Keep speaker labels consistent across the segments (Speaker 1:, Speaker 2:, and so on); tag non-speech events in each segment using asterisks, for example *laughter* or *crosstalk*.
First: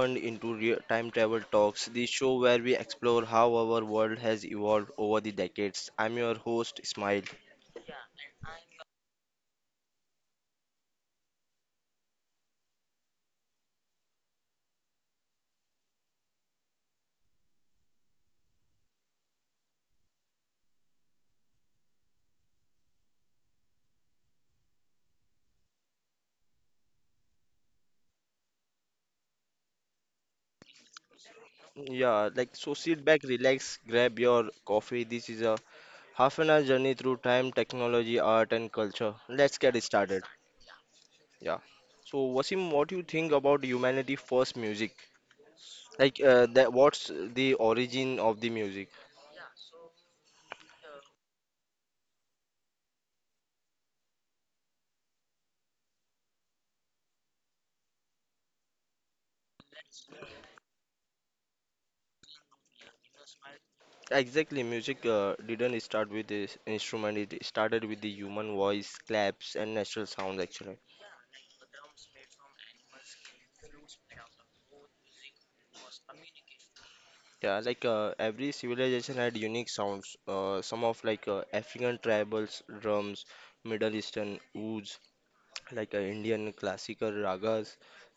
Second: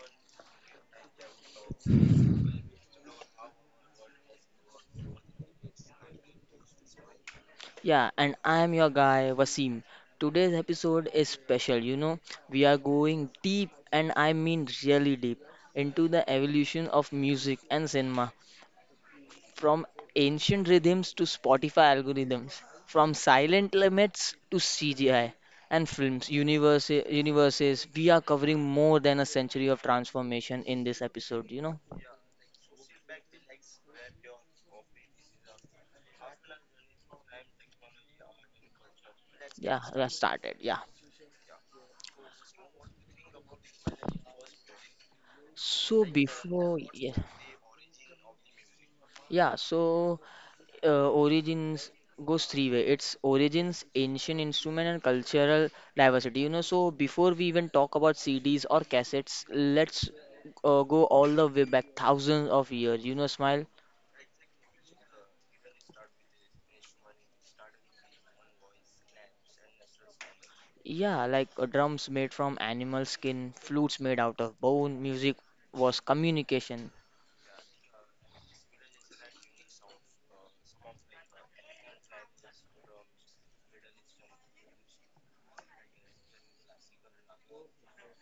Speaker 1: turned into Time Travel Talks, the show where we explore how our world has evolved over the decades. I'm your host, Ismail.
Speaker 2: Yeah, and I'm your guy Wasim. Today's episode is special, you know. We are going deep, and I mean really deep, into the evolution of music and cinema from ancient rhythms to Spotify algorithms, from silent limits to CGI and films, universes. We are covering more than a century of transformation in this episode, you know.
Speaker 1: Yeah, sit back, relax, grab your coffee. This is a half an hour journey through time, technology, art, and culture. Let's
Speaker 2: Yeah,
Speaker 1: get
Speaker 2: let's
Speaker 1: started.
Speaker 2: start it. Yeah.
Speaker 1: Yeah. So, Wasim, what do you think about humanity first music? Like, that what's
Speaker 2: Yeah,
Speaker 1: the origin of the music?
Speaker 2: yeah, so origins goes three way. It's origins, ancient instrument, and cultural diversity. You know, so before we even talk about CDs or cassettes, let's go all the way back thousands of years. You know, smile.
Speaker 1: Exactly, music didn't start with this instrument, it started with the human voice, claps, and natural sounds actually.
Speaker 2: Yeah, like drums made from animal skin, flutes made out of bone. Music was communication.
Speaker 1: Yeah, every civilization had unique sounds. Some of African tribals, drums, Middle Eastern ouds, Indian classical ragas,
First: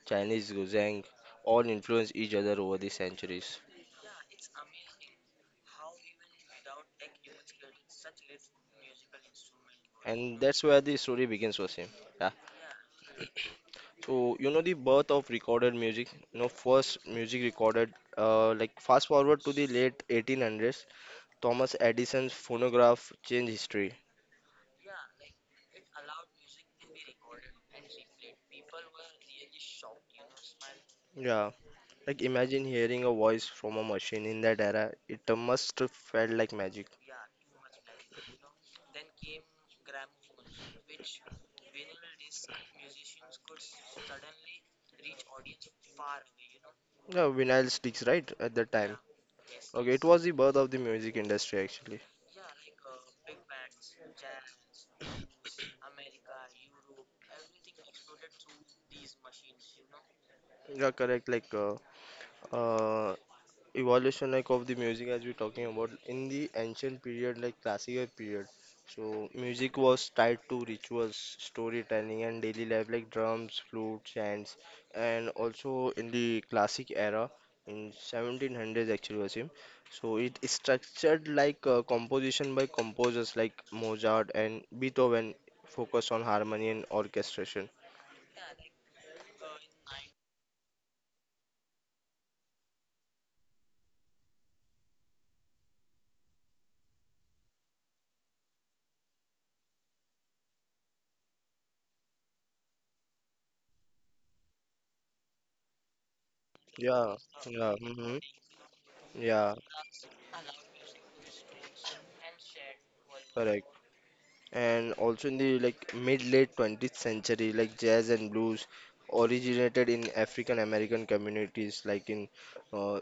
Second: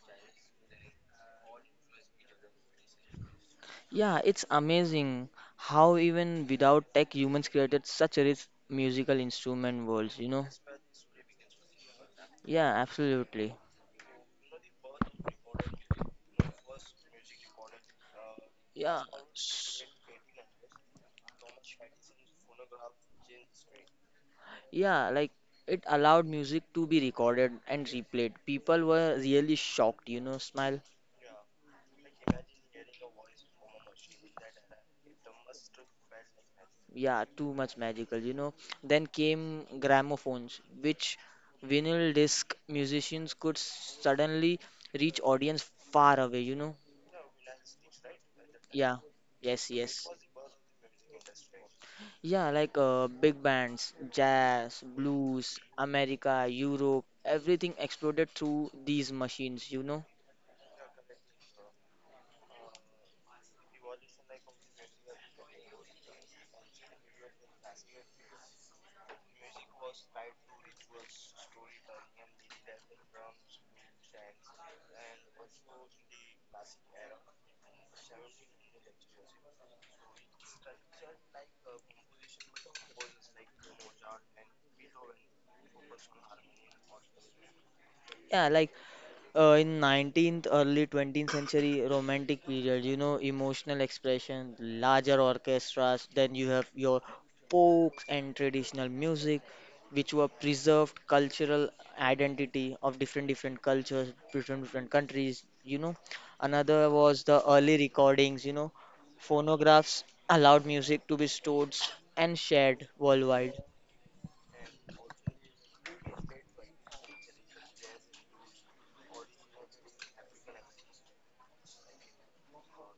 Speaker 1: Chinese guzheng, all influenced each other over the centuries.
Speaker 2: Yeah, it's amazing how even without tech, humans created such a rich musical instrument worlds. You
Speaker 1: And
Speaker 2: know.
Speaker 1: that's where the story begins, Wasim. Yeah.
Speaker 2: Yeah, absolutely.
Speaker 1: So, you know, the birth of recorded music, you know, first music recorded, like
Speaker 2: Yeah.
Speaker 1: fast forward to the late 1800s, Thomas Edison's phonograph changed history.
Speaker 2: Yeah, like it allowed music to be recorded and replayed. People were really shocked, you know, smile.
Speaker 1: Yeah, like imagine hearing a voice from a machine in that era, it must have felt like magic.
Speaker 2: Yeah, too much magical, you know. Then came gramophones, which vinyl disc musicians could suddenly reach audience far away, you know.
Speaker 1: Yeah, vinyl sticks, right, at that time.
Speaker 2: Yeah, yes,
Speaker 1: Okay, it
Speaker 2: yes.
Speaker 1: was the birth of the music industry actually.
Speaker 2: Yeah, like big bands, jazz, blues, America, Europe, everything exploded through these machines, you know.
Speaker 1: Yeah, correct. Uh, evolution like of the music as we're talking about in the ancient period, like classical period. So music was tied to rituals, storytelling, and daily life, like drums, flute, chants. And also in the classic era in 1700s, actually was him so it is structured like composition by composers like Mozart and Beethoven, focus on harmony and orchestration.
Speaker 2: Yeah, like in 19th early 20th century romantic period, you know, emotional expression, larger orchestras. Then you have your folks and traditional music which were preserved cultural identity of different different cultures different different countries, you know. Another
Speaker 1: yeah
Speaker 2: was the
Speaker 1: yeah
Speaker 2: early
Speaker 1: mhm,
Speaker 2: recordings, you know.
Speaker 1: yeah.
Speaker 2: Phonographs allowed music to be stored and shared worldwide.
Speaker 1: Correct. And also in the like mid late 20th century, like jazz and blues originated in African American communities, like in uh,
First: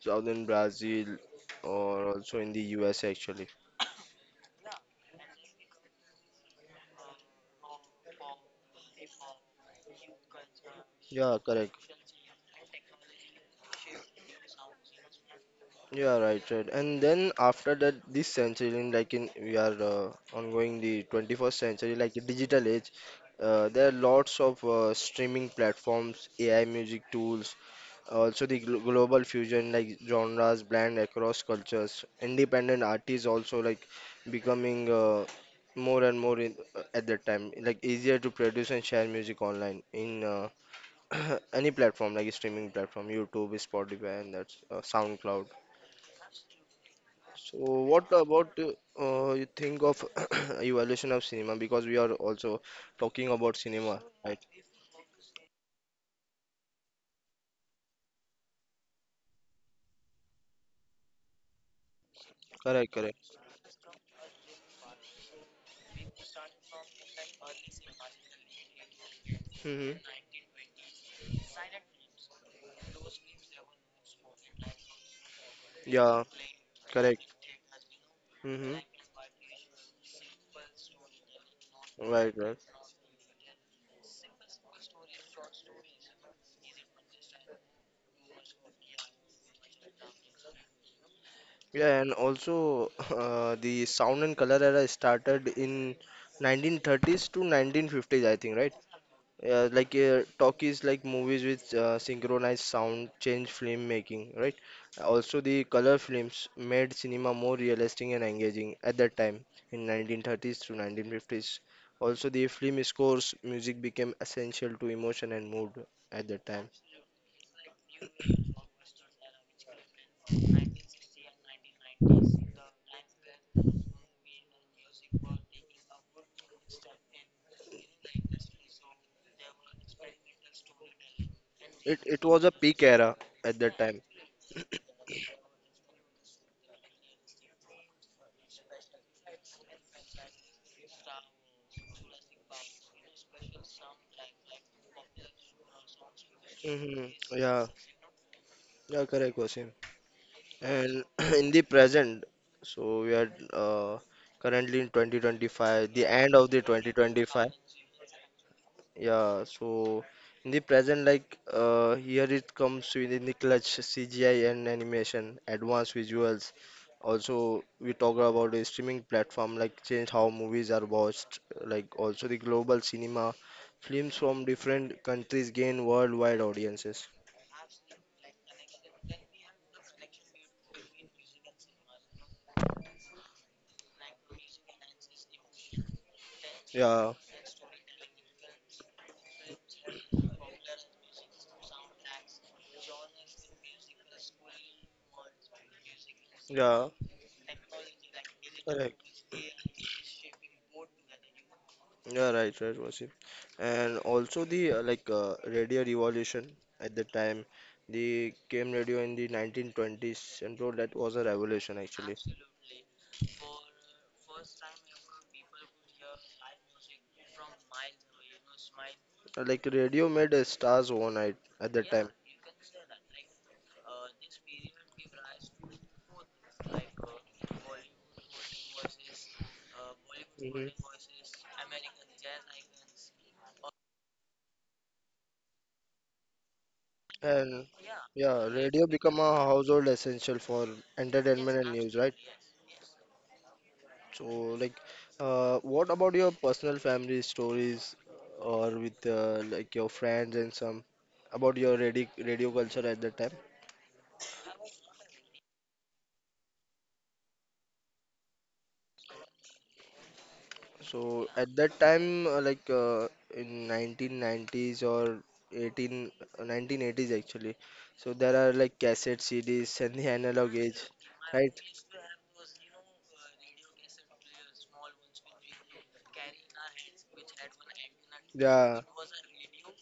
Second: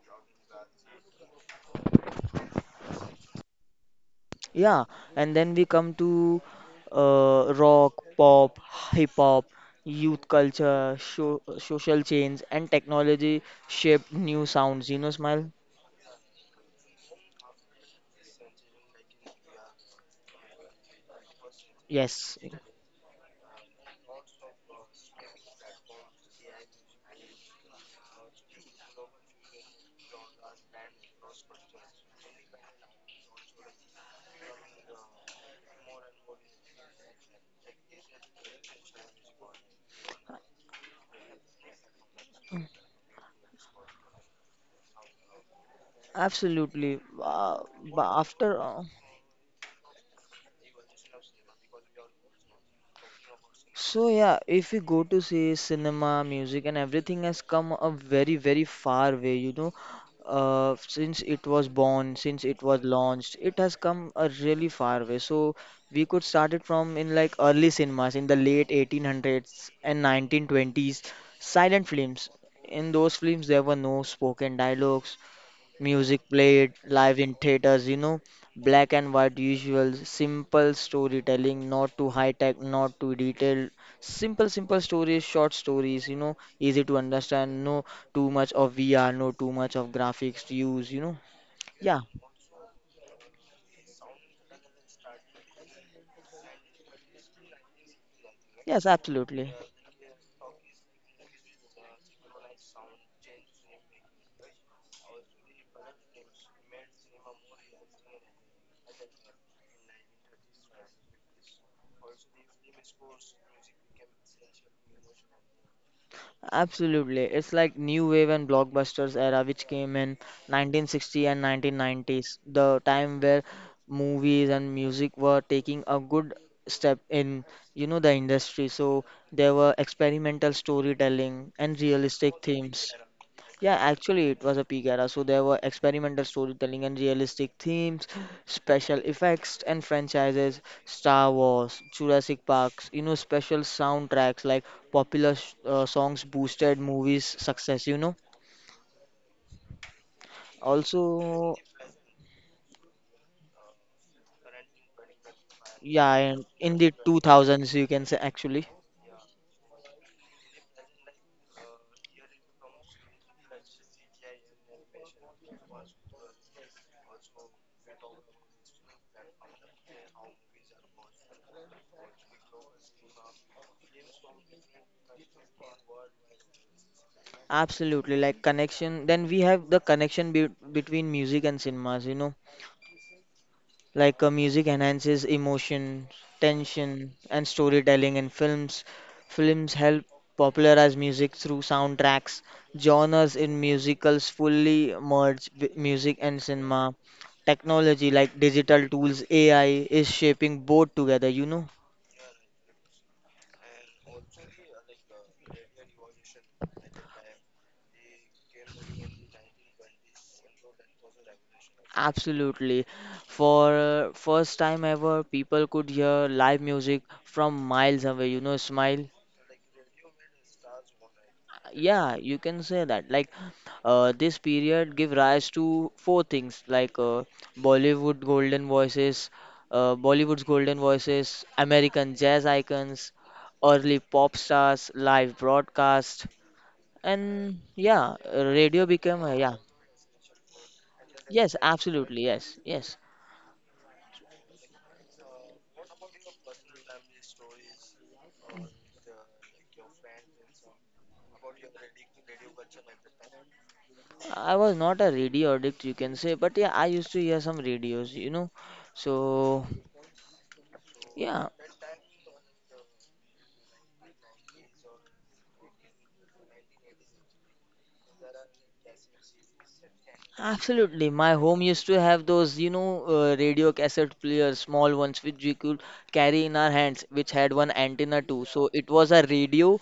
Speaker 1: southern Brazil or also in the US actually.
Speaker 2: Yeah, and then we come to rock, pop, hip hop, youth culture,
Speaker 1: Yeah,
Speaker 2: sho
Speaker 1: correct.
Speaker 2: social change, and technology shaped new sounds. You know, Smile?
Speaker 1: Yeah, right, right. And then after that, this century, in like in we are ongoing the 21st century, like the
Speaker 2: Yes,
Speaker 1: digital age. There are lots of streaming platforms, AI music tools. Also, the global fusion, like genres blend across cultures. Independent artists also like becoming more and more at that time, like easier to produce and share music online in *clears throat* any platform like streaming platform, YouTube, Spotify, and that's SoundCloud.
Speaker 2: absolutely.
Speaker 1: So, what
Speaker 2: But
Speaker 1: about
Speaker 2: after.
Speaker 1: you think of *clears throat* evolution of cinema? Because we are also talking about cinema,
Speaker 2: So
Speaker 1: right?
Speaker 2: yeah, if you go to say cinema, music, and everything has come a very, very far way, you know, since it was born, since it was
Speaker 1: Correct, correct.
Speaker 2: launched, it has come a really far way. So we could start it from in like early cinemas in the late 1800s
Speaker 1: Hmm.
Speaker 2: and 1920s, silent films. In those films, there were no spoken dialogues. Music
Speaker 1: Yeah,
Speaker 2: played live
Speaker 1: correct.
Speaker 2: in theaters, you know,
Speaker 1: Hmm.
Speaker 2: black and white usual, simple storytelling, not too
Speaker 1: Right,
Speaker 2: high
Speaker 1: right.
Speaker 2: tech, not too detailed. Simple, simple stories, short stories, you know, easy to understand, no too much of VR, no too much of graphics to use, you know. Yeah,
Speaker 1: Yeah, and also *laughs* the sound and color era started in 1930s to 1950s, I think, right?
Speaker 2: yes, absolutely.
Speaker 1: Like talkies, like movies with synchronized sound, change film making, right? Also, the color films made cinema more realistic and engaging at that time in 1930s to 1950s. Also, the film scores, music became essential to emotion and mood at that time.
Speaker 2: Absolutely. It's like new wave and blockbusters era which came in 1960 and 1990s, the time where movies and music were taking a good step in, you know, the industry. So there were experimental storytelling and
Speaker 1: It
Speaker 2: realistic
Speaker 1: was a peak
Speaker 2: themes.
Speaker 1: era at
Speaker 2: Yeah,
Speaker 1: that time.
Speaker 2: actually, it was a peak era, so there were experimental storytelling and realistic themes, special effects and franchises, Star Wars, Jurassic Parks, you know, special soundtracks like popular songs boosted
Speaker 1: Hmm.
Speaker 2: movies'
Speaker 1: Yeah,
Speaker 2: success, you know.
Speaker 1: yeah, correct, Wasim. And *clears throat* in
Speaker 2: Also,
Speaker 1: the present, so we are currently in 2025, the
Speaker 2: yeah,
Speaker 1: end
Speaker 2: and
Speaker 1: of the
Speaker 2: in the
Speaker 1: 2025.
Speaker 2: 2000s, you can say actually.
Speaker 1: Yeah, so in the present, like here it comes within the clutch CGI and animation, advanced visuals. Also, we talk about the streaming platform, like change how movies are watched, like also the global cinema. Films from different countries gain worldwide audiences.
Speaker 2: Absolutely, like connection. Then we have the connection be between music and cinemas, you know. Like music enhances emotion, tension,
Speaker 1: Yeah,
Speaker 2: and storytelling in films. Films help popularize music through soundtracks. Genres in musicals fully merge with music and
Speaker 1: yeah,
Speaker 2: cinema. Technology like digital
Speaker 1: correct.
Speaker 2: tools, AI is shaping both together, you know?
Speaker 1: Yeah, right, right, Wasim. And also the radio revolution at the time, the came radio in the 1920s, and bro, that was a revolution actually.
Speaker 2: Absolutely. For first time ever, people could hear live music from miles away, you know, Smile.
Speaker 1: Like radio made stars overnight at that time.
Speaker 2: Yeah, you can say that. Like, this period give rise to four things like Bollywood golden voices, Bollywood's
Speaker 1: Mhm.
Speaker 2: golden voices, American jazz icons, early pop stars, live broadcast, and
Speaker 1: And
Speaker 2: yeah,
Speaker 1: yeah, radio
Speaker 2: radio
Speaker 1: become
Speaker 2: became
Speaker 1: a
Speaker 2: yeah.
Speaker 1: household essential for
Speaker 2: Yes,
Speaker 1: entertainment and news, right?
Speaker 2: absolutely. Yes, yes.
Speaker 1: So, like, what about your personal family stories or with like your friends and some about your radio culture at that time?
Speaker 2: I was not a radio addict, you can say, but yeah, I used to hear some radios, you know. So
Speaker 1: So,
Speaker 2: yeah,
Speaker 1: at that time, in 1990s or 18, uh, 1980s actually, so there are like cassette CDs and the analog age,
Speaker 2: absolutely. My
Speaker 1: right?
Speaker 2: home used to have those, you know, radio cassette players, small ones, which we could carry in our hands, which had one antenna too. So
Speaker 1: Yeah,
Speaker 2: it was a radio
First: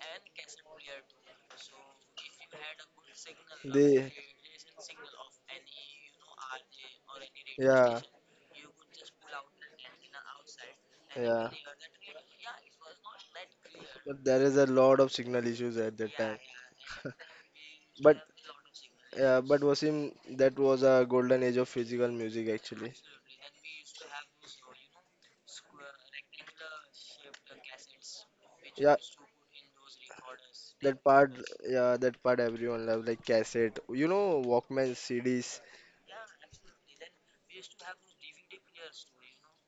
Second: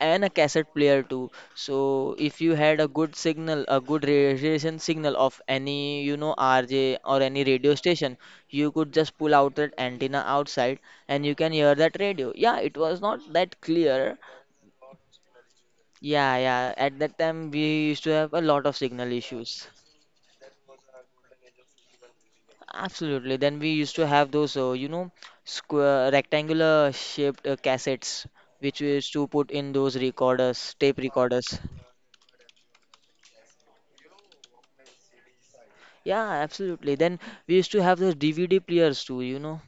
Speaker 2: and a cassette player too. So if you had a good signal, a good
Speaker 1: they,
Speaker 2: radiation signal of any, you know, RJ or any radio
Speaker 1: yeah.
Speaker 2: station, you could just pull out that antenna outside and you
Speaker 1: Yeah.
Speaker 2: can hear that radio. Yeah, it was not that clear.
Speaker 1: But there is a lot of signal issues at that
Speaker 2: Yeah,
Speaker 1: time.
Speaker 2: yeah. At
Speaker 1: *laughs*
Speaker 2: that time, we used to
Speaker 1: But
Speaker 2: have a lot of signal
Speaker 1: yeah, but
Speaker 2: issues.
Speaker 1: Wasim, that was a golden age of physical music actually.
Speaker 2: Absolutely. Then we used to have those, you know, square rectangular shaped cassettes, which we
Speaker 1: Yeah,
Speaker 2: used to put in those recorders, tape
Speaker 1: that part,
Speaker 2: recorders.
Speaker 1: yeah, that part everyone loved, like cassette. You know, Walkman, CDs,
Speaker 2: Yeah, absolutely. Then we used to have those DVD players too, you know.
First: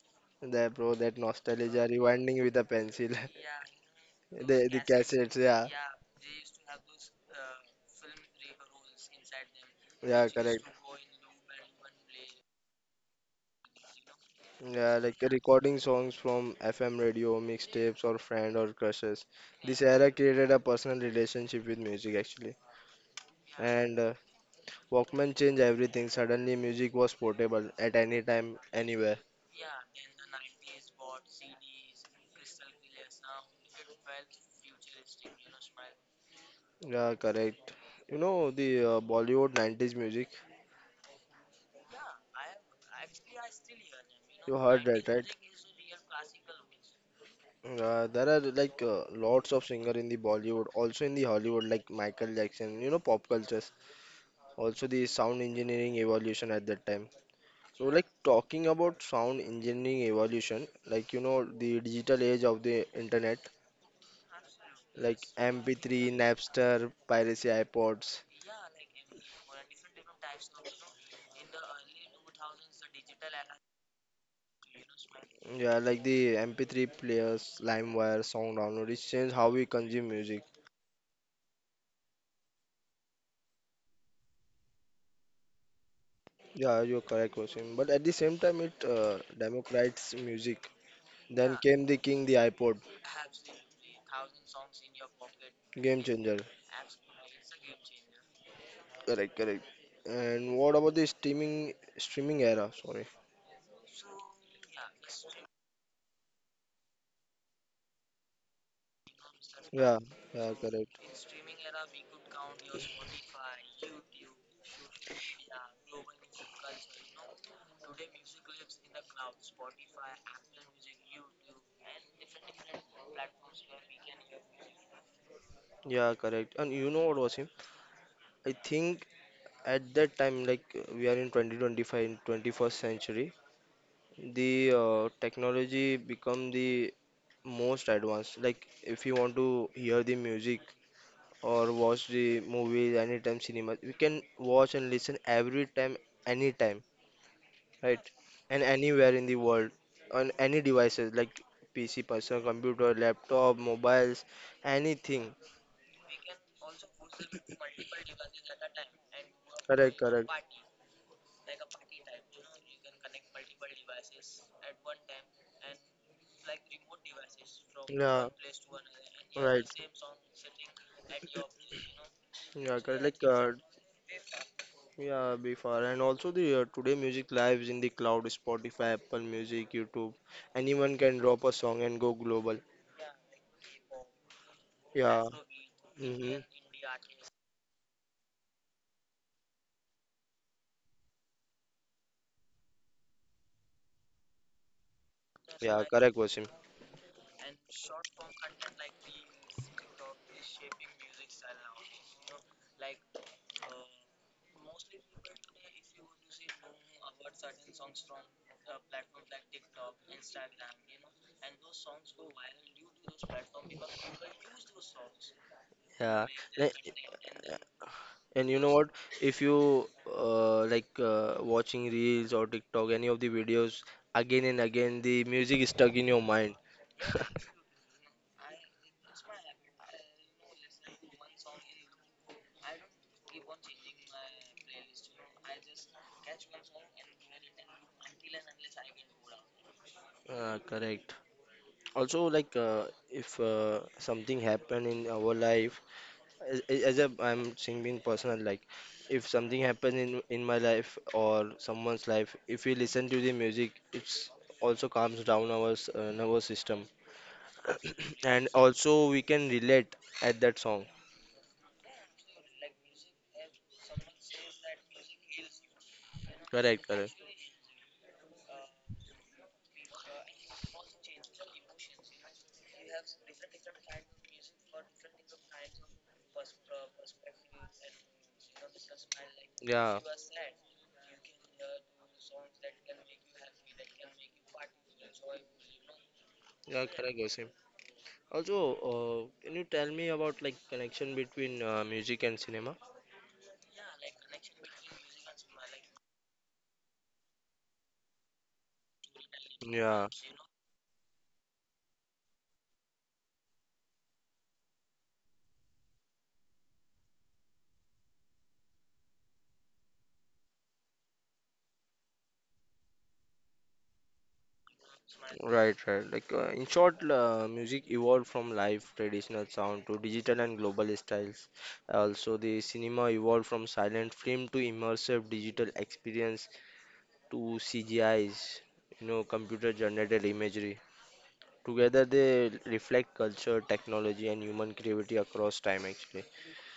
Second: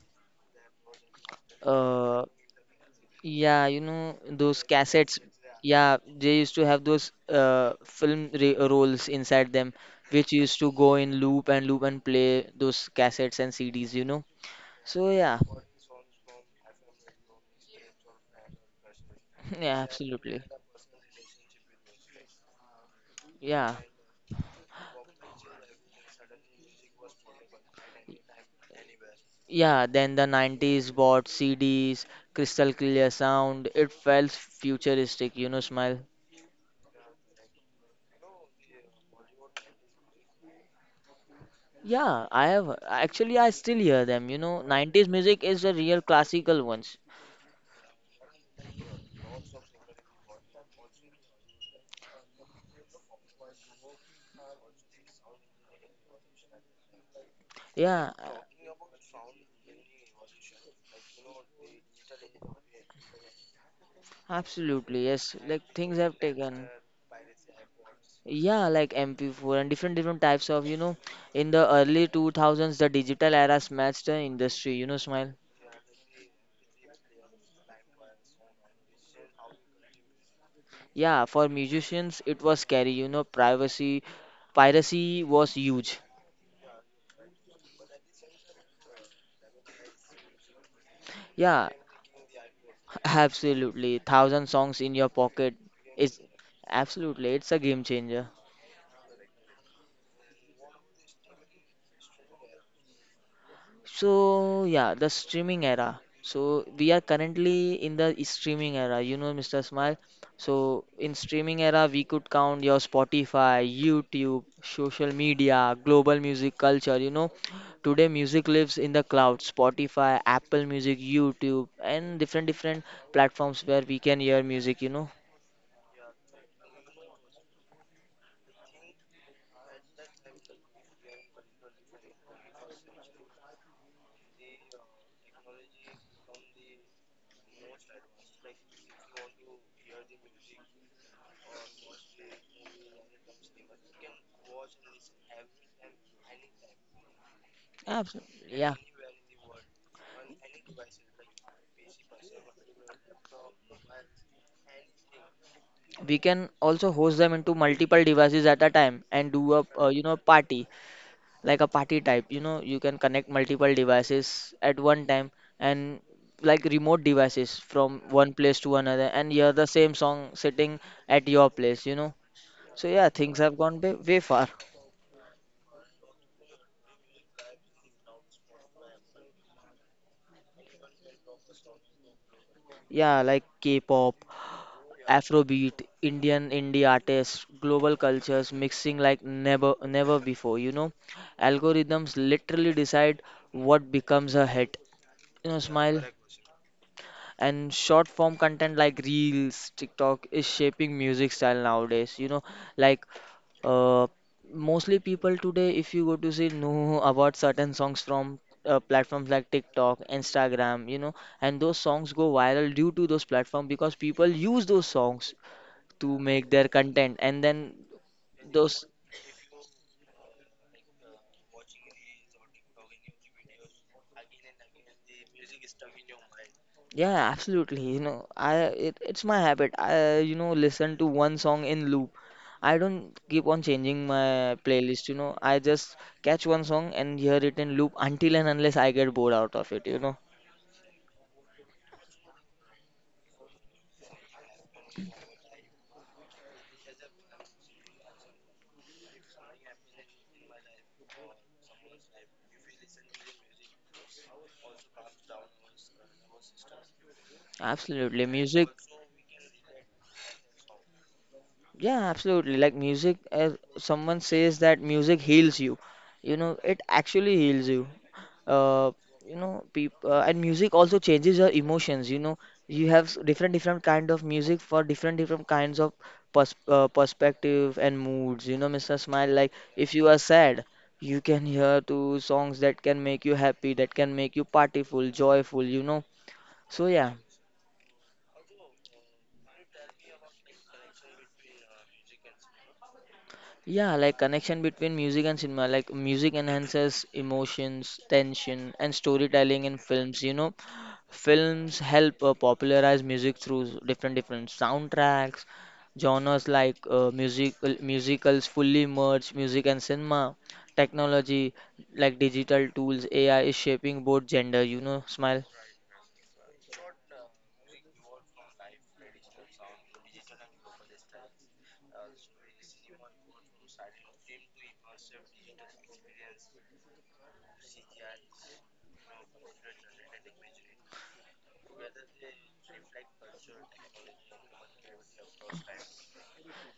Speaker 1: that bro, that nostalgia,
Speaker 2: Uh,
Speaker 1: rewinding with a pencil. *laughs*
Speaker 2: yeah, you know,
Speaker 1: the
Speaker 2: those
Speaker 1: the
Speaker 2: cassettes.
Speaker 1: cassettes, yeah,
Speaker 2: Yeah, they used to have those film re rolls inside them,
Speaker 1: yeah,
Speaker 2: which used
Speaker 1: correct.
Speaker 2: to go in loop and loop and play those cassettes and CDs, you know.
Speaker 1: Yeah,
Speaker 2: So,
Speaker 1: like
Speaker 2: yeah,
Speaker 1: recording songs from FM radio, mixtapes, or friend or crushes.
Speaker 2: *laughs* yeah,
Speaker 1: This era
Speaker 2: absolutely.
Speaker 1: created a personal relationship with music actually.
Speaker 2: Yeah.
Speaker 1: And Walkman changed everything. Suddenly, music was portable at any time, anywhere.
Speaker 2: Yeah, then the 90s bought CDs, crystal clear sound. It felt futuristic, you know, smile.
Speaker 1: Yeah, correct. You know the Bollywood 90s music?
Speaker 2: Yeah, I have, actually I still hear them, you
Speaker 1: You
Speaker 2: know.
Speaker 1: heard that,
Speaker 2: 90s
Speaker 1: right?
Speaker 2: music is the real classical ones.
Speaker 1: There are like lots of singer in the Bollywood, also in the Hollywood, like Michael Jackson, you know, pop cultures. Also the sound engineering evolution at that time. So, like
Speaker 2: Yeah,
Speaker 1: talking about sound engineering evolution, like you know, the digital age of the internet,
Speaker 2: absolutely.
Speaker 1: like
Speaker 2: Yes, like things
Speaker 1: MP3,
Speaker 2: have taken.
Speaker 1: Napster, piracy iPods,
Speaker 2: Yeah, like MP4 and different different types of, you know, in the early 2000s the digital era smashed the industry, you know, smile.
Speaker 1: yeah, like the MP3 players, LimeWire, song download, it changed how we consume music.
Speaker 2: Yeah, for musicians it was scary, you know, privacy piracy was huge.
Speaker 1: Yeah, you're correct, Wasim. But at the same time, it democratized music. Then yeah,
Speaker 2: Yeah,
Speaker 1: came the king, the iPod,
Speaker 2: absolutely. 1,000 songs in your pocket
Speaker 1: game
Speaker 2: is
Speaker 1: changer.
Speaker 2: absolutely it's a game changer.
Speaker 1: Correct, correct. And what about the streaming era? Sorry.
Speaker 2: So yeah, the streaming era. So we are currently in the streaming era, you know, Mr. Smile.
Speaker 1: Yeah, yeah,
Speaker 2: So
Speaker 1: correct.
Speaker 2: in streaming era, we could count your Spotify, YouTube, social media, global music culture. You know, today music lives in the cloud. Spotify, Apple Music, YouTube, and different different platforms where we can hear music. You know,
Speaker 1: Yeah, correct. And you know what, was? I think at that time, like we are in 2025, in 21st century, the technology become the most advanced. Like if you want to hear the music or watch the movies anytime cinema, we can watch and listen every time, anytime, right?
Speaker 2: absolutely.
Speaker 1: And anywhere in the world on any devices like PC, personal computer, laptop, mobiles, anything.
Speaker 2: We can also host them into
Speaker 1: *coughs*
Speaker 2: multiple devices at a time and do a
Speaker 1: Correct,
Speaker 2: you know
Speaker 1: correct.
Speaker 2: party, like a party type, you know, you can connect multiple devices at one time and like remote devices from
Speaker 1: Yeah,
Speaker 2: one place to another and hear
Speaker 1: right.
Speaker 2: the same song sitting at your place, you know.
Speaker 1: Yeah,
Speaker 2: So
Speaker 1: correct.
Speaker 2: yeah, things have gone way, way far.
Speaker 1: Yeah, before and also the today music lives in the cloud, Spotify, Apple Music, YouTube. Anyone can drop a song and go global.
Speaker 2: Yeah, like k-pop,
Speaker 1: Yeah.
Speaker 2: afrobeat,
Speaker 1: Mm-hmm.
Speaker 2: indian indie artists, global cultures mixing like never never before, you know. Algorithms literally decide what becomes a hit, you know. Yeah,
Speaker 1: Yeah,
Speaker 2: smile.
Speaker 1: correct, Wasim.
Speaker 2: And short form content like reels, tiktok is shaping music style nowadays, you know. Like uh, mostly people today if you go to see know about certain songs from platforms like tiktok, instagram, you know, and those songs go viral due to those platforms because people use those songs to
Speaker 1: Yeah.
Speaker 2: make their
Speaker 1: Like,
Speaker 2: content and then
Speaker 1: and you know
Speaker 2: those.
Speaker 1: what? If you watching reels or TikTok, any of the videos again and again, the music is stuck in your mind.
Speaker 2: Yeah,
Speaker 1: *laughs*
Speaker 2: absolutely. You know, it's my habit. I listen to one song in loop. I don't keep on changing my playlist. You know, I just catch one song and hear it in loop until and unless I get bored out of it. You know,
Speaker 1: Ah, correct. Also like if something happen in our life, as, as a I'm saying being personal, like if something happen in my life or someone's life, if we listen to the music, it's also calms down our nervous system *clears throat*
Speaker 2: absolutely.
Speaker 1: and
Speaker 2: Music
Speaker 1: also we can relate at that song.
Speaker 2: Yeah, absolutely. Like music, as someone says that music heals you. You know, it
Speaker 1: Correct, correct.
Speaker 2: actually heals you. Uh, you know, people and music also changes your emotions. You know, you have different different kind of music for different different kinds of perspective and moods. You know, Mr. Smile, like if
Speaker 1: yeah
Speaker 2: you are sad, you can hear to songs that can make you happy, that can make you partyful, joyful. You know. So
Speaker 1: yeah,
Speaker 2: yeah,
Speaker 1: correct, Gosim. Also can you tell me about like connection between music and cinema?
Speaker 2: yeah, like connection between music and cinema, like music enhances emotions, tension, and storytelling in
Speaker 1: Yeah.
Speaker 2: films. You know, films help popularize music through different different soundtracks, genres like musicals fully merge music and cinema. Technology like digital tools, AI is shaping both gender. You know, smile.
Speaker 1: Right, right. Like in short, music evolved from live traditional sound to digital and global styles. Also, the cinema evolved from silent film to immersive digital experience to CGIs, you know, computer generated imagery. Together, they reflect culture, technology, and human creativity across time, actually.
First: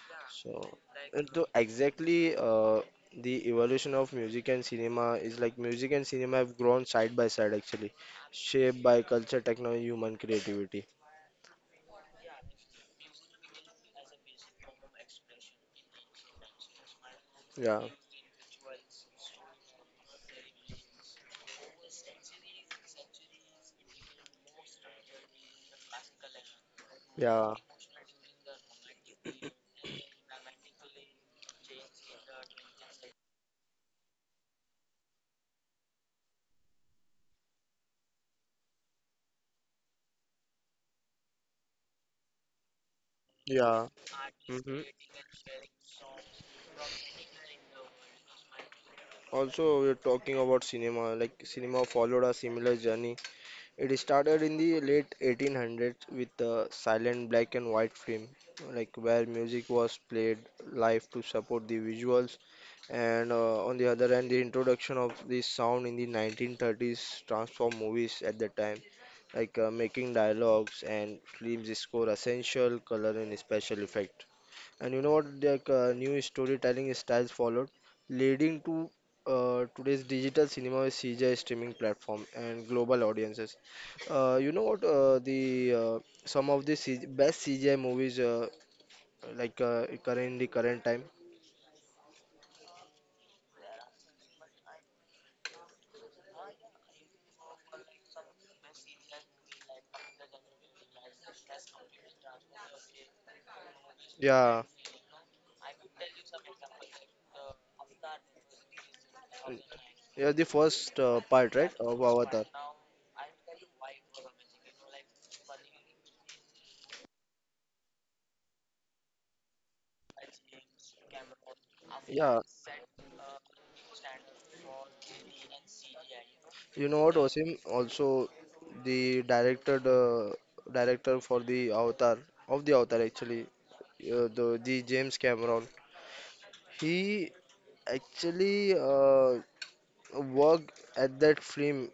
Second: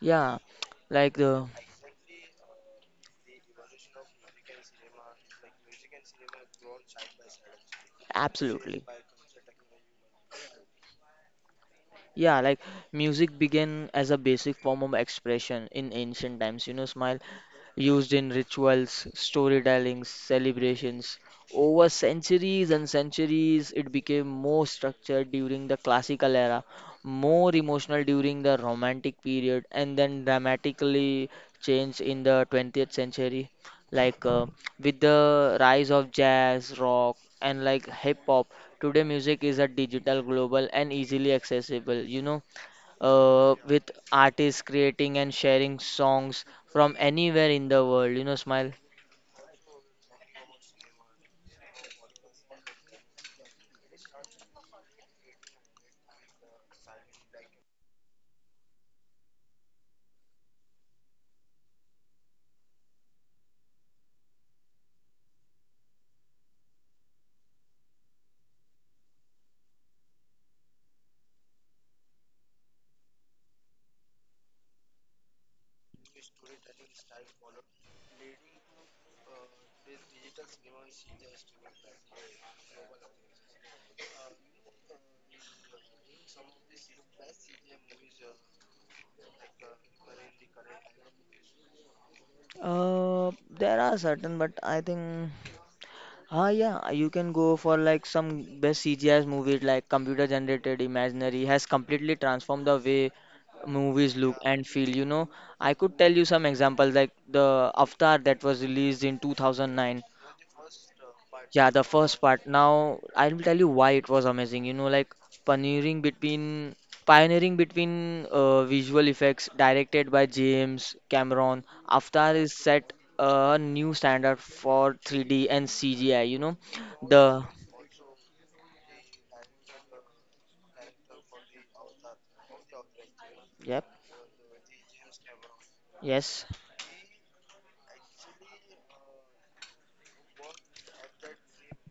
Speaker 2: Yeah,
Speaker 1: So,
Speaker 2: like
Speaker 1: and to
Speaker 2: the
Speaker 1: exactly the evolution of music and cinema is like music and cinema have grown side by side actually, shaped
Speaker 2: absolutely.
Speaker 1: by culture, technology, human creativity.
Speaker 2: Yeah, like music began as a basic form of expression in ancient times. You know, Smile,
Speaker 1: Yeah,
Speaker 2: used in rituals, storytelling, celebrations. Over centuries and centuries, it became more structured during the classical era,
Speaker 1: yeah,
Speaker 2: more emotional during the romantic period, and then dramatically changed in the 20th century. Like with the rise of jazz, rock, and like hip hop, today music is a digital, global, and easily accessible. You know,
Speaker 1: yeah.
Speaker 2: with artists
Speaker 1: Hmm.
Speaker 2: creating and sharing songs from anywhere in the world. You know, Smile.
Speaker 1: Also, we're talking about cinema. Like cinema followed a similar journey. It started in the late 1800s with a silent black and white film, like where music was played live to support the visuals. And on the other hand, the introduction of this sound in the 1930s transformed movies at the time, like making dialogues and films score essential, color, and special effect. And you know what? The new storytelling styles followed, leading to today's digital cinema with CGI streaming platform and global audiences. You know what? The uh, some of the C G best CGI movies current time.
Speaker 2: Uh, there are certain, but I think. Ah, yeah, you can go for like some best CGI movies like computer generated imaginary has completely transformed the way movies look
Speaker 1: Yeah,
Speaker 2: and feel. You know, I could tell you some examples like the Avatar that was released in 2009.
Speaker 1: yeah. The first part,
Speaker 2: Yeah,
Speaker 1: right,
Speaker 2: the
Speaker 1: of
Speaker 2: first
Speaker 1: Avatar.
Speaker 2: part. Now I will tell you why it was amazing. You know, like pioneering between pioneering between visual effects directed by James Cameron. Avatar
Speaker 1: Yeah,
Speaker 2: is set a new standard for 3D and CGI, you know.
Speaker 1: you know what,
Speaker 2: The
Speaker 1: Osim? Also, the director, director for the Avatar, actually,
Speaker 2: Yep,
Speaker 1: the James Cameron.
Speaker 2: yes,
Speaker 1: He actually worked at that film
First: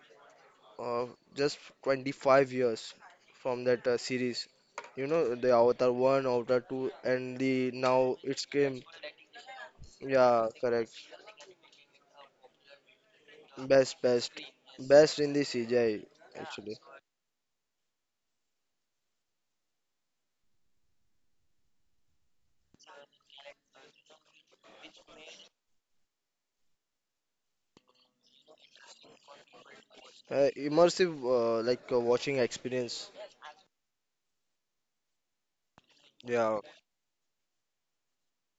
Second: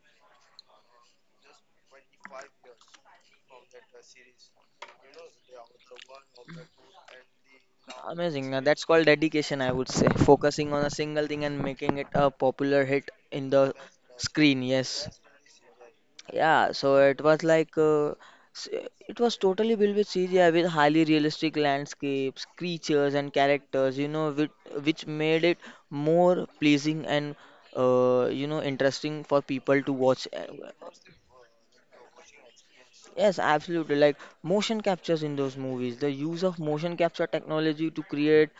Speaker 1: uh, just 25 years from that series. You know, the Avatar 1, Avatar 2, and the now it's
Speaker 2: amazing.
Speaker 1: came.
Speaker 2: That's called dedication, I would say.
Speaker 1: Yeah,
Speaker 2: Focusing on a
Speaker 1: correct.
Speaker 2: single thing and making it a popular hit in the
Speaker 1: Best, best,
Speaker 2: screen, yes.
Speaker 1: best in the CGI
Speaker 2: Yeah,
Speaker 1: actually.
Speaker 2: so s- it was totally built with CGI with highly realistic landscapes, creatures, and characters, you know, which made it more pleasing and you know interesting for people to watch.
Speaker 1: Immersive, watching experience.
Speaker 2: Yes, absolutely. Like motion captures in those movies, the use of
Speaker 1: Yeah,
Speaker 2: motion capture technology to create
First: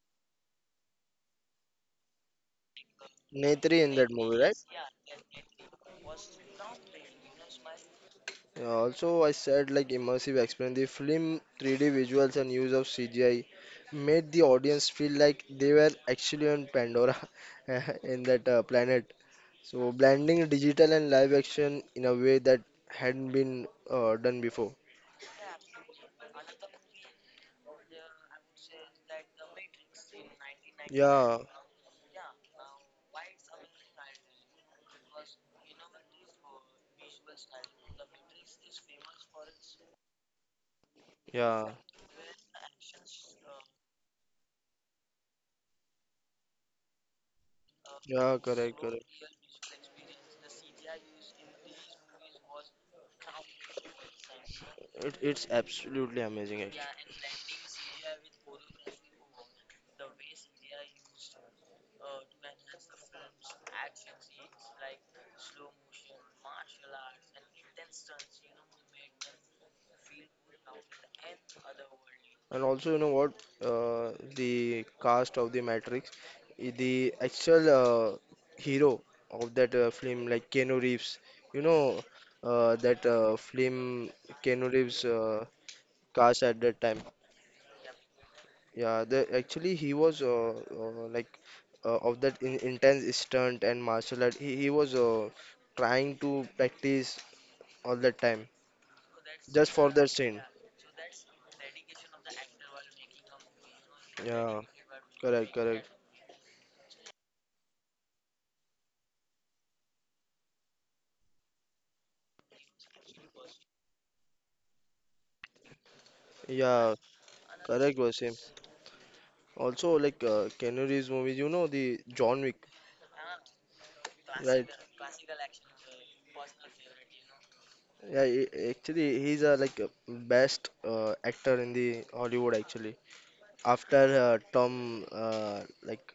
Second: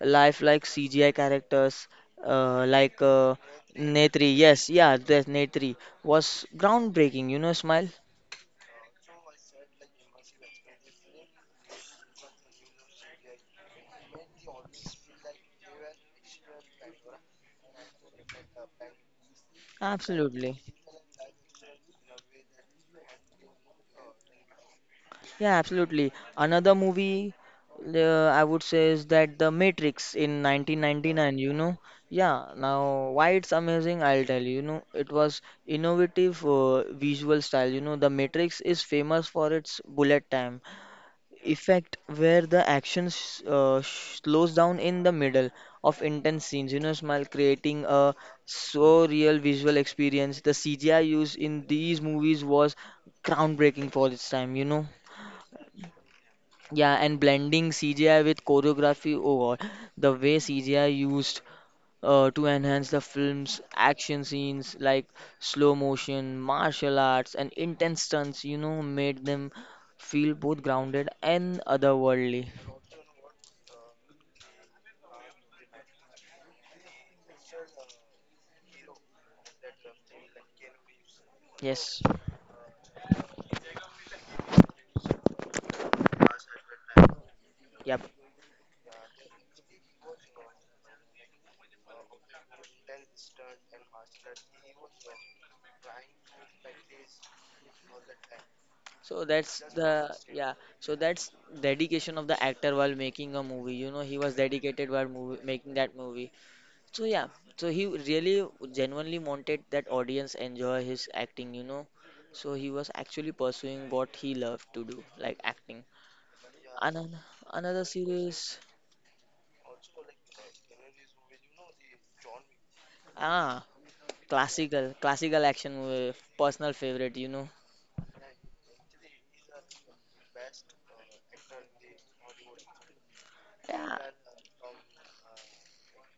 Speaker 2: lifelike CGI characters, uh, like uh,
Speaker 1: Netri in that
Speaker 2: Netri.
Speaker 1: movie, right?
Speaker 2: Yes, yeah, there's Netri was groundbreaking. You know, smile.
Speaker 1: Yeah, also, I said like immersive experience. The film 3D visuals and use of CGI made the audience feel like they were actually on Pandora *laughs* in that planet. So, blending
Speaker 2: Absolutely.
Speaker 1: digital and live action in a way that hadn't been done before.
Speaker 2: Yeah, absolutely. Another movie I would say is that The Matrix in 1999,
Speaker 1: Yeah,
Speaker 2: you know. Yeah, now why it's amazing, I'll tell you. You know, it was innovative visual style. You know, The Matrix is famous for its bullet time
Speaker 1: yeah.
Speaker 2: effect where the action slows down in the middle of intense scenes, you know, smile creating a
Speaker 1: Yeah, correct,
Speaker 2: so
Speaker 1: correct.
Speaker 2: real visual experience. The CGI used in these movies was groundbreaking for its time, you know.
Speaker 1: It's absolutely amazing, actually.
Speaker 2: Yeah, and blending CGI with choreography, oh god, the way CGI used to enhance the film's action scenes like slow motion, martial arts, and intense stunts, you know, made them feel both grounded and otherworldly.
Speaker 1: And also, you know what? The cast of the Matrix, the actual hero of that film, like Keanu Reeves. You
Speaker 2: Yes,
Speaker 1: know that film Keanu Reeves cast at that time.
Speaker 2: yep.
Speaker 1: Yeah, the actually he was of that intense stunt and martial art. He was trying to practice all the time
Speaker 2: So that's
Speaker 1: just
Speaker 2: the
Speaker 1: for that scene.
Speaker 2: yeah. So that's dedication of the actor while making a movie. You know, he was
Speaker 1: Yeah,
Speaker 2: dedicated while movie,
Speaker 1: correct,
Speaker 2: making
Speaker 1: correct.
Speaker 2: that movie. So yeah, so he really genuinely wanted that audience enjoy his acting, you know. So he was actually pursuing what he loved to do, like acting.
Speaker 1: Yeah,
Speaker 2: Another another
Speaker 1: correct, Wasim.
Speaker 2: series,
Speaker 1: Also, like Keanu Reeves movies, you know the John Wick,
Speaker 2: ah,
Speaker 1: right?
Speaker 2: classical, classical action movie, personal favorite, you know.
Speaker 1: Yeah, actually he's a like a best actor in the Hollywood actually.
Speaker 2: Yeah,
Speaker 1: After Tom like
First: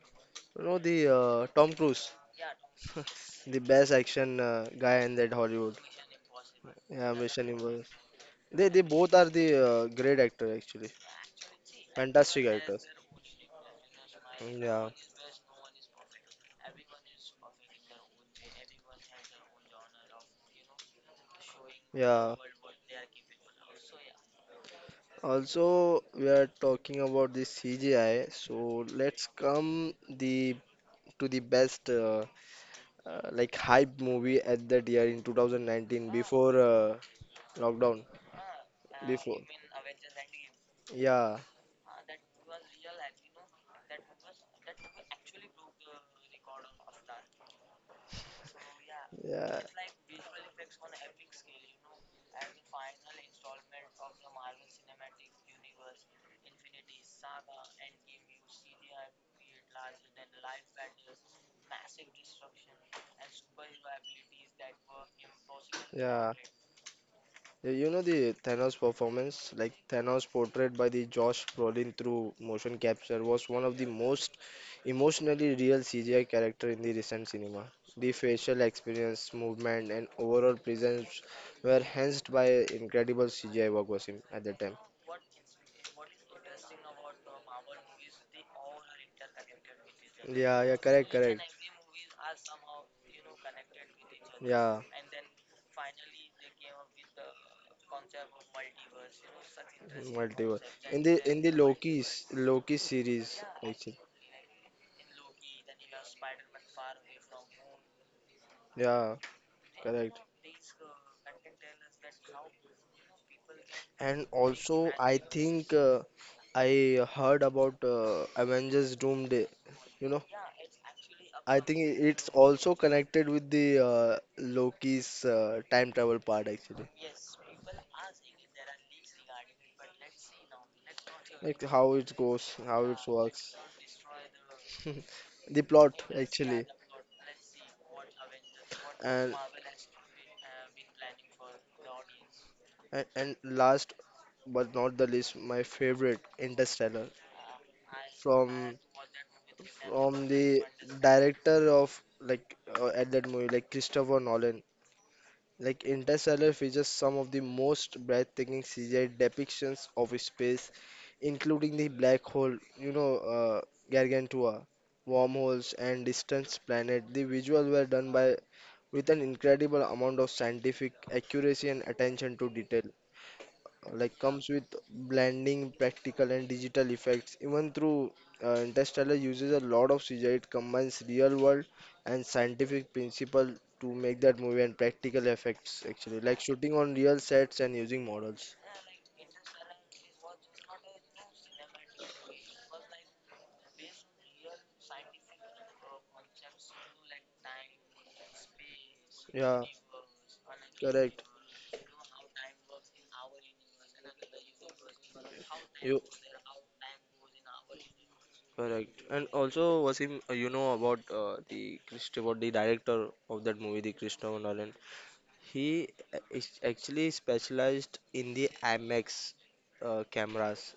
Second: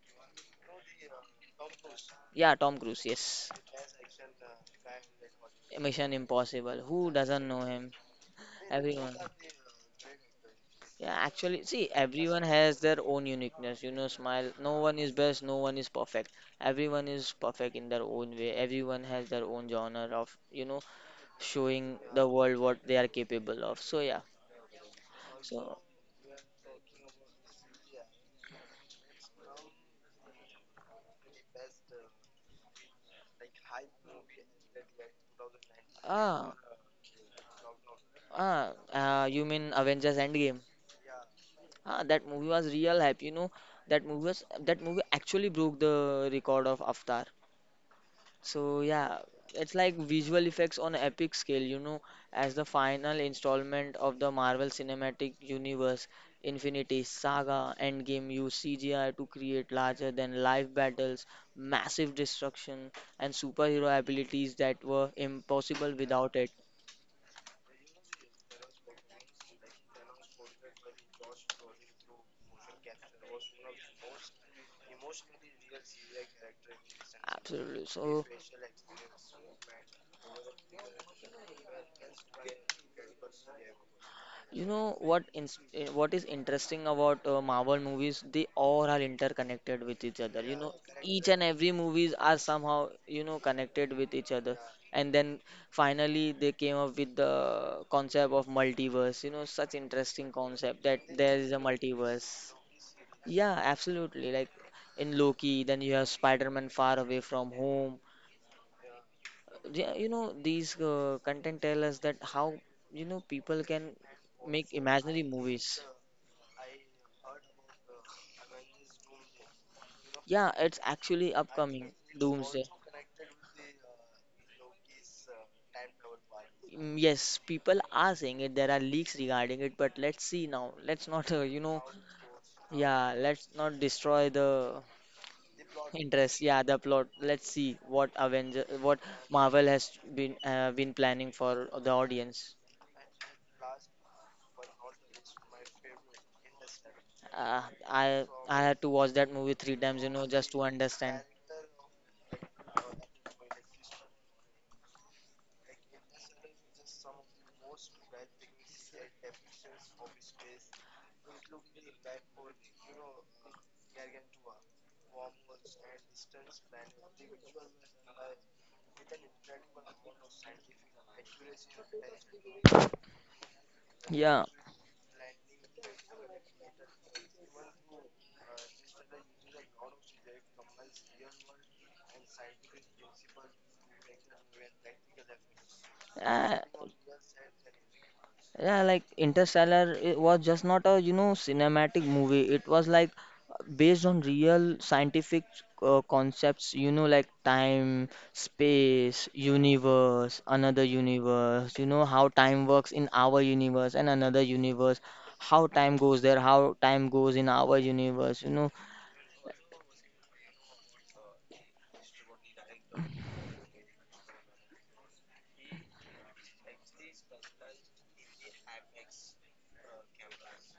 Speaker 1: You know the Tom Cruise,
Speaker 2: yeah, Tom Cruise,
Speaker 1: *laughs*
Speaker 2: yes.
Speaker 1: the best action guy in that Hollywood.
Speaker 2: Mission Impossible. Who
Speaker 1: Yeah,
Speaker 2: doesn't
Speaker 1: Mission
Speaker 2: know
Speaker 1: Impossible.
Speaker 2: him?
Speaker 1: They both
Speaker 2: Everyone.
Speaker 1: are the great actor actually,
Speaker 2: Yeah, actually, see, everyone
Speaker 1: fantastic
Speaker 2: has
Speaker 1: actors.
Speaker 2: their own uniqueness. You know, smile. No
Speaker 1: Yeah,
Speaker 2: one is best, no one is perfect. Everyone is perfect in their own way. Everyone has their own genre of, you know, showing the
Speaker 1: yeah.
Speaker 2: world what they are capable of. So, yeah. So,
Speaker 1: Also, we are talking about the CGI. So let's come the to the best like hype movie at that year in 2019
Speaker 2: ah,
Speaker 1: before lockdown.
Speaker 2: ah,
Speaker 1: Before.
Speaker 2: you mean Avengers Endgame?
Speaker 1: Yeah,
Speaker 2: Ah, that movie was real hype. You know, that movie actually broke the record of Avatar. So yeah,
Speaker 1: yeah.
Speaker 2: it's like visual effects on an epic scale, you know, as the final installment of the Marvel Cinematic Universe, Infinity Saga, Endgame used CGI to create larger than life battles, massive destruction, and superhero abilities that were impossible
Speaker 1: Yeah,
Speaker 2: without it.
Speaker 1: You know the Thanos performance, like Thanos portrayed by the Josh Brolin through motion capture, was one of the most emotionally real CGI character in the recent cinema.
Speaker 2: Absolutely.
Speaker 1: The
Speaker 2: So
Speaker 1: facial experience, movement, and overall presence were enhanced by incredible CGI work was him at that
Speaker 2: you
Speaker 1: time.
Speaker 2: know what what is interesting about Marvel movies? They all are interconnected with each other. You
Speaker 1: Yeah,
Speaker 2: know,
Speaker 1: yeah, correct,
Speaker 2: each
Speaker 1: correct.
Speaker 2: and every movies are somehow you know connected with each other.
Speaker 1: Yeah,
Speaker 2: And then finally they came up with the concept of multiverse. You know, such interesting
Speaker 1: multiverse.
Speaker 2: concept that
Speaker 1: In the
Speaker 2: there
Speaker 1: in the
Speaker 2: is a
Speaker 1: multiverse. Loki's multiverse.
Speaker 2: multiverse.
Speaker 1: Loki series,
Speaker 2: Yeah,
Speaker 1: actually.
Speaker 2: absolutely. Like in Loki, then you have Spider-Man far away from home.
Speaker 1: Yeah,
Speaker 2: Yeah, you
Speaker 1: correct.
Speaker 2: know, these content tell us that how you know people can
Speaker 1: And these
Speaker 2: make
Speaker 1: also, and I
Speaker 2: imaginary
Speaker 1: multiverse. Think
Speaker 2: movies.
Speaker 1: I heard about Avengers Doomsday. You know,
Speaker 2: Yeah, it's actually
Speaker 1: I upcoming. Think I-
Speaker 2: upcoming
Speaker 1: You it's
Speaker 2: Doomsday.
Speaker 1: also connected with the Loki's time travel part, actually.
Speaker 2: Mm, yes, people are saying it. There are leaks regarding it, but let's see now. Let's not, *laughs* you
Speaker 1: Like
Speaker 2: know,
Speaker 1: how it goes, how it
Speaker 2: yeah, let's
Speaker 1: works.
Speaker 2: not destroy the
Speaker 1: *laughs* The plot
Speaker 2: interest. Yeah,
Speaker 1: actually.
Speaker 2: the plot. Let's see what Avenger, what
Speaker 1: And
Speaker 2: Marvel has been planning for the audience.
Speaker 1: and last but not the least, my favorite Interstellar
Speaker 2: Uh, I
Speaker 1: from
Speaker 2: had to watch that movie 3 times, you
Speaker 1: from
Speaker 2: know, just
Speaker 1: the
Speaker 2: to understand.
Speaker 1: director of like at that movie like Christopher Nolan. Like Interstellar features some of the most breathtaking CGI depictions of space, including the black hole, you know, Gargantua, wormholes, and distant planets. The visuals were done by with an incredible amount of scientific accuracy and attention to detail like
Speaker 2: Yeah.
Speaker 1: comes with blending practical and digital effects even through interstellar uses a lot of cgi it combines real world and scientific principle to make that movie and practical effects actually like
Speaker 2: Uh,
Speaker 1: shooting on real sets and using models
Speaker 2: yeah, like Interstellar it was just not a you know cinematic movie. It was like based on real scientific concepts. You know, like time, space,
Speaker 1: yeah
Speaker 2: universe, another
Speaker 1: correct
Speaker 2: universe. You know how time works in our universe and another universe. How time
Speaker 1: You
Speaker 2: goes there, how time goes in our universe. You know,
Speaker 1: correct. And also, Wasim, you know about the Christ about the director of that movie, the Christopher Nolan. He is actually specialized in the IMAX cameras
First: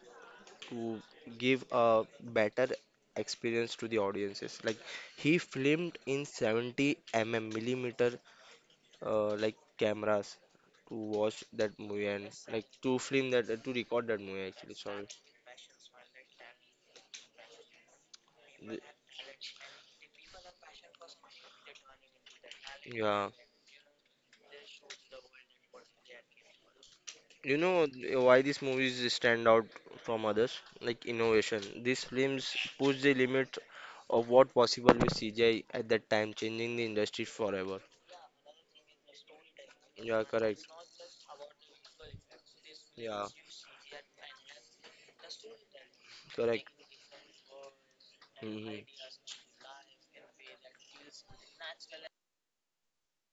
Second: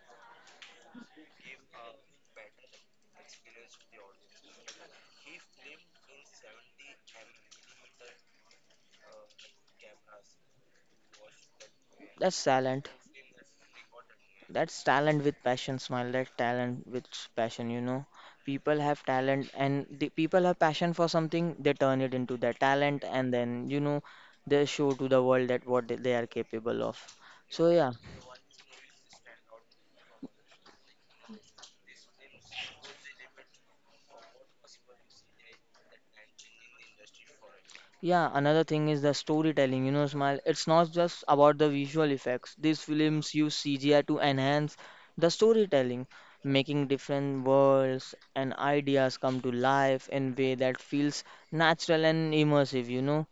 Speaker 1: to give a better experience to the audiences. Like he filmed in 70 mm millimeter like cameras to watch that movie and
Speaker 2: that's
Speaker 1: like
Speaker 2: silent.
Speaker 1: to film that to record that movie actually.
Speaker 2: That's
Speaker 1: Sorry.
Speaker 2: talent with passion, smile. That talent with passion, you know. People
Speaker 1: The-
Speaker 2: have talent and the people have passion for something, they turn it into their talent
Speaker 1: Yeah.
Speaker 2: and then, you know, they show to the world that what they are capable of.
Speaker 1: You
Speaker 2: So
Speaker 1: know
Speaker 2: yeah,
Speaker 1: why these movies stand out from others? Like innovation. These films push the limits of what possible with CGI at that time, changing the industry forever.
Speaker 2: yeah, another thing is the storytelling, you know,
Speaker 1: Yeah,
Speaker 2: smile.
Speaker 1: correct.
Speaker 2: It's not just about the visual effects. These
Speaker 1: Yeah,
Speaker 2: films use CGI to enhance the storytelling,
Speaker 1: correct.
Speaker 2: making different worlds and
Speaker 1: Mhm.
Speaker 2: ideas come to life in way that feels natural and immersive, you know.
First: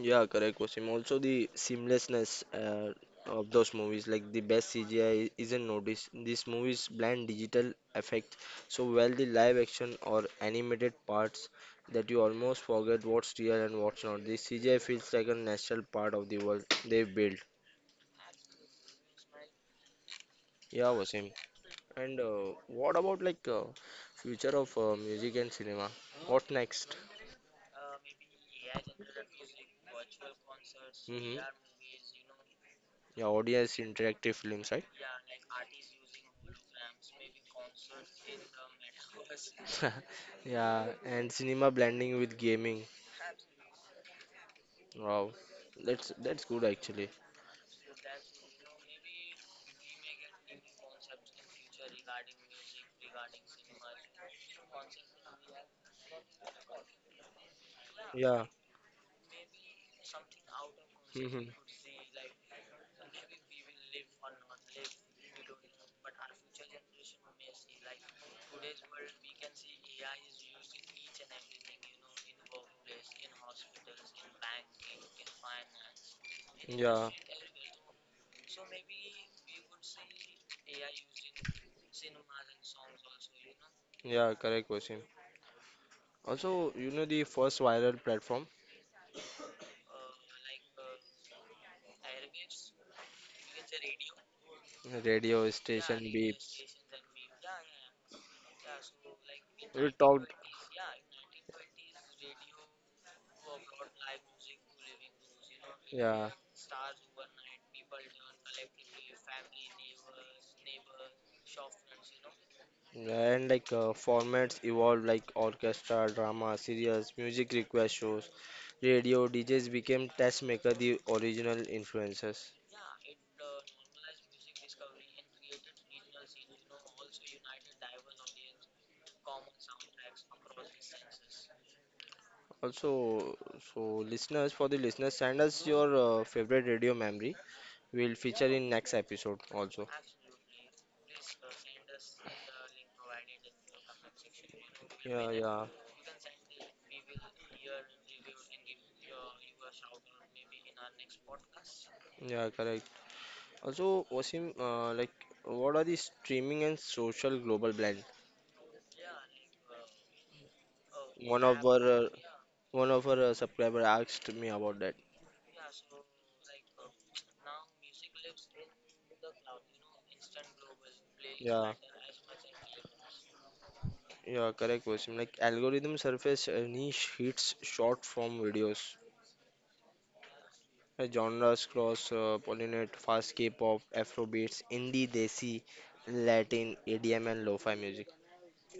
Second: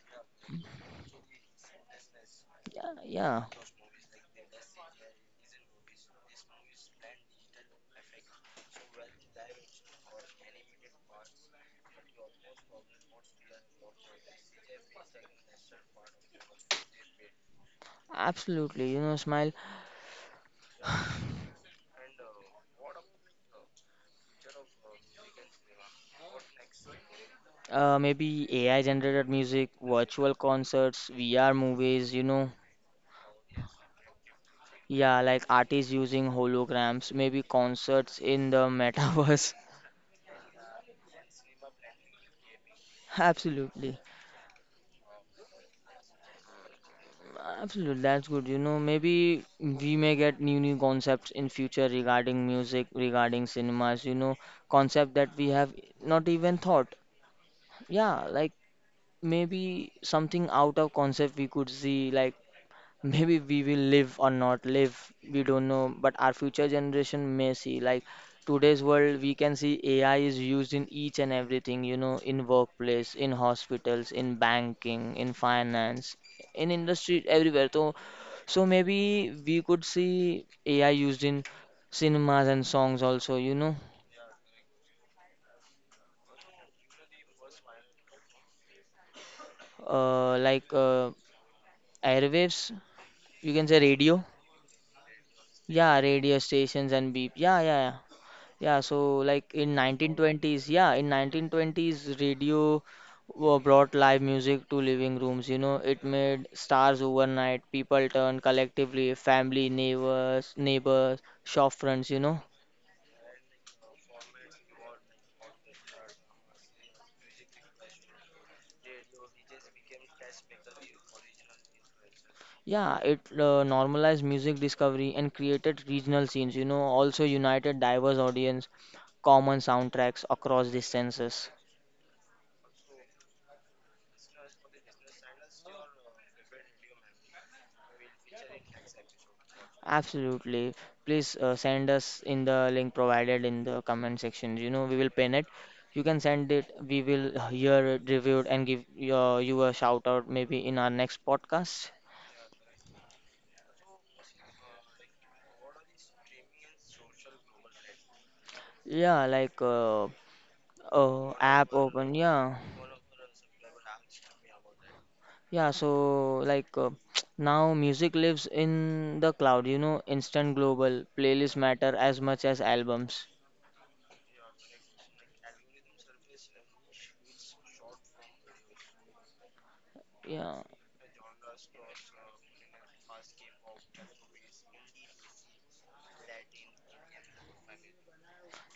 Speaker 1: Yeah, correct, Wasim. Also, the seamlessness
Speaker 2: Yeah, yeah,
Speaker 1: of those movies, like the best CGI isn't noticed. These movies blend digital effect so well the live action or animated parts that you almost forget what's real and what's not. The CGI feels like a natural part of the world they've built.
Speaker 2: absolutely. You know, smile,
Speaker 1: Yeah, Wasim. And what about future of music and cinema? What next?
Speaker 2: maybe AI generated music, virtual concerts,
Speaker 1: Mm-hmm.
Speaker 2: VR movies, you know.
Speaker 1: Yeah, audience interactive films, right?
Speaker 2: Yeah, like artists using holograms, maybe concerts in the *laughs*
Speaker 1: *laughs*
Speaker 2: metaverse.
Speaker 1: Yeah, and cinema blending with gaming.
Speaker 2: Absolutely.
Speaker 1: Wow, that's good actually.
Speaker 2: Absolutely, that's good. You know, maybe we may get new concepts in future regarding music, regarding cinemas, you know, concept that we have not even thought. Yeah,
Speaker 1: Yeah.
Speaker 2: like maybe something out of concept we
Speaker 1: Mhm.
Speaker 2: could see like maybe we will live or not live, we don't know, but our future generation may see. Like today's world, we can see AI is used in each and everything, you know, in workplace, in hospitals, in banking, in finance, in
Speaker 1: Yeah.
Speaker 2: industry, everywhere. So, so maybe we could see AI used in cinemas and songs also, you know,
Speaker 1: Yeah, correct question. Also, you know the first viral platform,
Speaker 2: uh, like uh, airwaves, you can say radio.
Speaker 1: radio
Speaker 2: Yeah,
Speaker 1: station
Speaker 2: radio
Speaker 1: beeps.
Speaker 2: stations and beep. Yeah, yeah, yeah. Yeah, so like in
Speaker 1: We talked.
Speaker 2: 1920s, yeah, in 1920s, radio brought live music to living rooms. You know, it
Speaker 1: Yeah.
Speaker 2: made stars overnight. People turned collectively, family, neighbors, neighbors, shop fronts. You know,
Speaker 1: And like formats evolved like orchestra, drama, serials, music request shows, radio, DJs became test maker the original influences.
Speaker 2: yeah, it normalized music discovery and created regional scenes. You know, also united diverse audience, common soundtracks across distances.
Speaker 1: Also, so listeners, for the listeners, send us your favorite radio memory. We'll feature in next episode also.
Speaker 2: Absolutely. Please send us in the link provided in the comment section. You know, we will
Speaker 1: Yeah,
Speaker 2: pin it.
Speaker 1: yeah,
Speaker 2: You can send it. We will hear it reviewed and give your, you a shout out maybe in our next podcast.
Speaker 1: yeah, correct. Also, Wasim, what are the streaming and social global blend?
Speaker 2: Yeah,
Speaker 1: One of
Speaker 2: app
Speaker 1: our uh,
Speaker 2: open. Yeah,
Speaker 1: One of our subscriber asked me about that.
Speaker 2: yeah. So like *tsk* now music lives in the cloud. You know, instant global playlists
Speaker 1: Yeah,
Speaker 2: matter as much as albums.
Speaker 1: yeah, correct question. Like algorithm surface niche hits short form videos.
Speaker 2: Yeah.
Speaker 1: Genres cross pollinate fast K-pop, Afro beats, indie, desi, Latin, EDM, and lo-fi music.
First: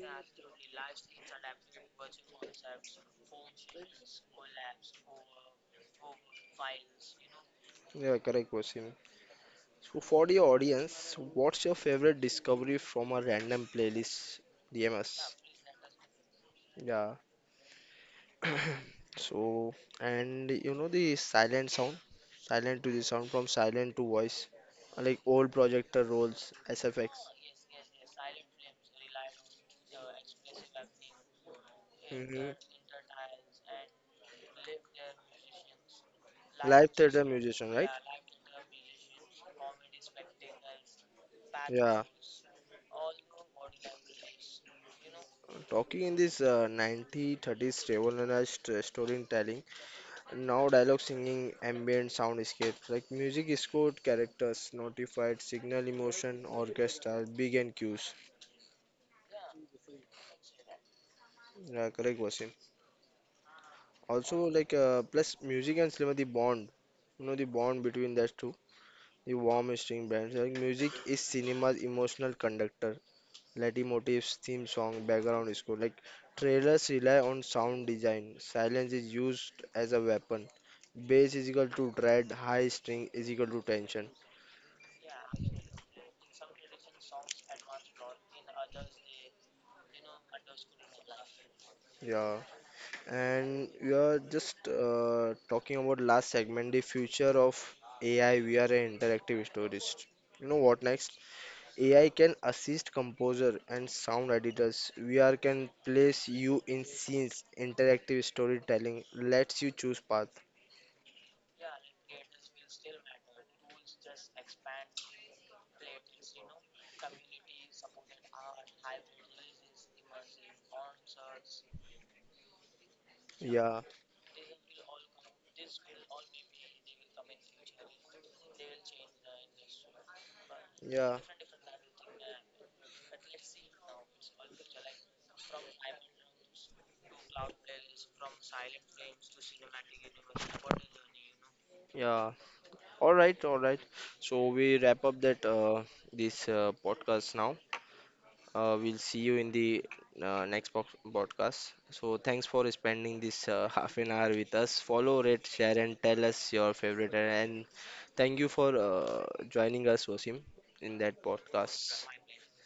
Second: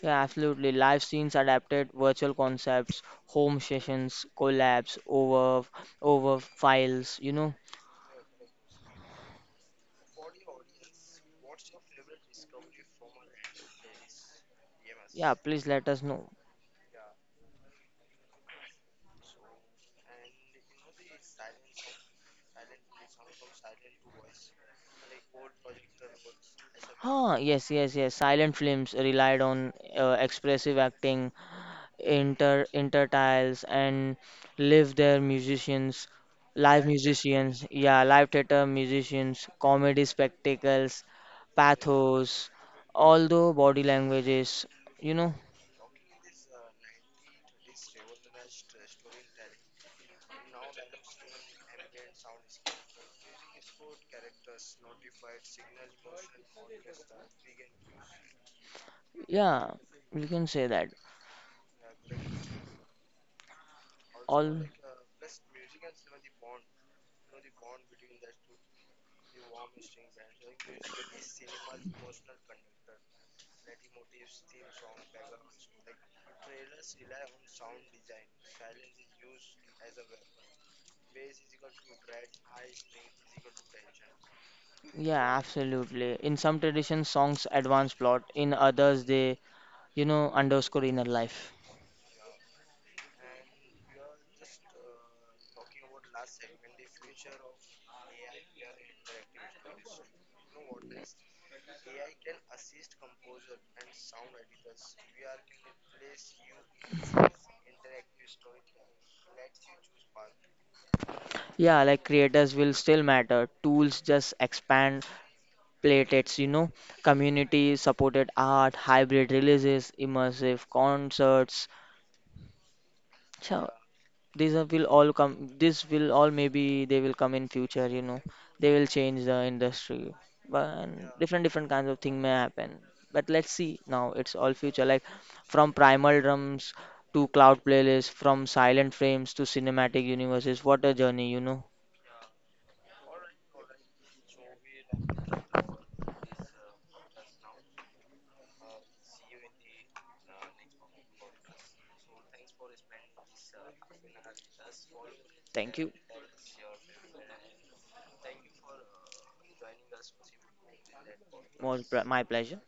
Speaker 2: Yeah, absolutely. Live scenes adapted virtual concepts, home sessions, collabs, over files, you know.
Speaker 1: Yeah, correct question. So for the audience, what's your favorite discovery from a random playlist?
Speaker 2: Yeah,
Speaker 1: DMS.
Speaker 2: please let us know.
Speaker 1: Yeah. So, and you know the silent sound, silent to the sound from silent to voice, like old projector rolls, SFX.
Speaker 2: Ah, yes, yes, yes. Silent films relied on expressive acting,
Speaker 1: Hmm.
Speaker 2: intertiles, and live their musicians, live
Speaker 1: Live theater
Speaker 2: musicians,
Speaker 1: musician, right?
Speaker 2: yeah, live theater musicians, comedy spectacles,
Speaker 1: Yeah.
Speaker 2: pathos, all the body languages, you know.
Speaker 1: Talking in this 1930s revolutionized storytelling, now dialogue singing, ambient soundscapes, like music is code characters, notified signal emotion, orchestra, big and cues.
Speaker 2: Yeah, you can say that.
Speaker 1: Yeah, correct, was Also,
Speaker 2: All,
Speaker 1: like plus music and cinema, the bond, you know, the bond between that two, the warm string bands. Like music is cinema's emotional conductor. Latin motifs, theme song, background score. Like trailers rely on sound design. Silence is used as a weapon. Bass is equal to dread. High string is equal to tension.
Speaker 2: yeah, absolutely. In some traditions, songs advance plot. In others, they, you know, underscore inner life.
Speaker 1: Yeah, and we are just talking about last segment, the future of AI, VR, and interactive stories. You know what next? AI can assist composer and sound editors. VR can place you in scenes. Interactive storytelling lets you choose path.
Speaker 2: Yeah, like creators will still matter. Tools just expand platettes, you know. Community supported art, hybrid releases, immersive concerts. So
Speaker 1: Yeah,
Speaker 2: these are will all come this will all maybe they will come in future, you know, they will change the industry, but and
Speaker 1: yeah.
Speaker 2: different kinds of thing may happen, but let's see now it's all future. Like from primal drums to cloud playlists, from silent frames to cinematic universes, what a journey, you know.
Speaker 1: Yeah. All right, all right. So we wrap up that this podcast now. We'll see you in the next box podcast. So thanks for spending this *laughs* half an hour with us. Follow, rate,
Speaker 2: Thank
Speaker 1: share,
Speaker 2: you.
Speaker 1: and tell us your favorite. And thank you for joining us, Wasim, in that podcast.
Speaker 2: My pleasure.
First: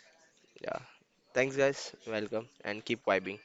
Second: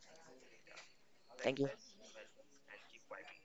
Speaker 1: Yeah. Thanks,
Speaker 2: Thank you.
Speaker 1: guys. Welcome and keep vibing.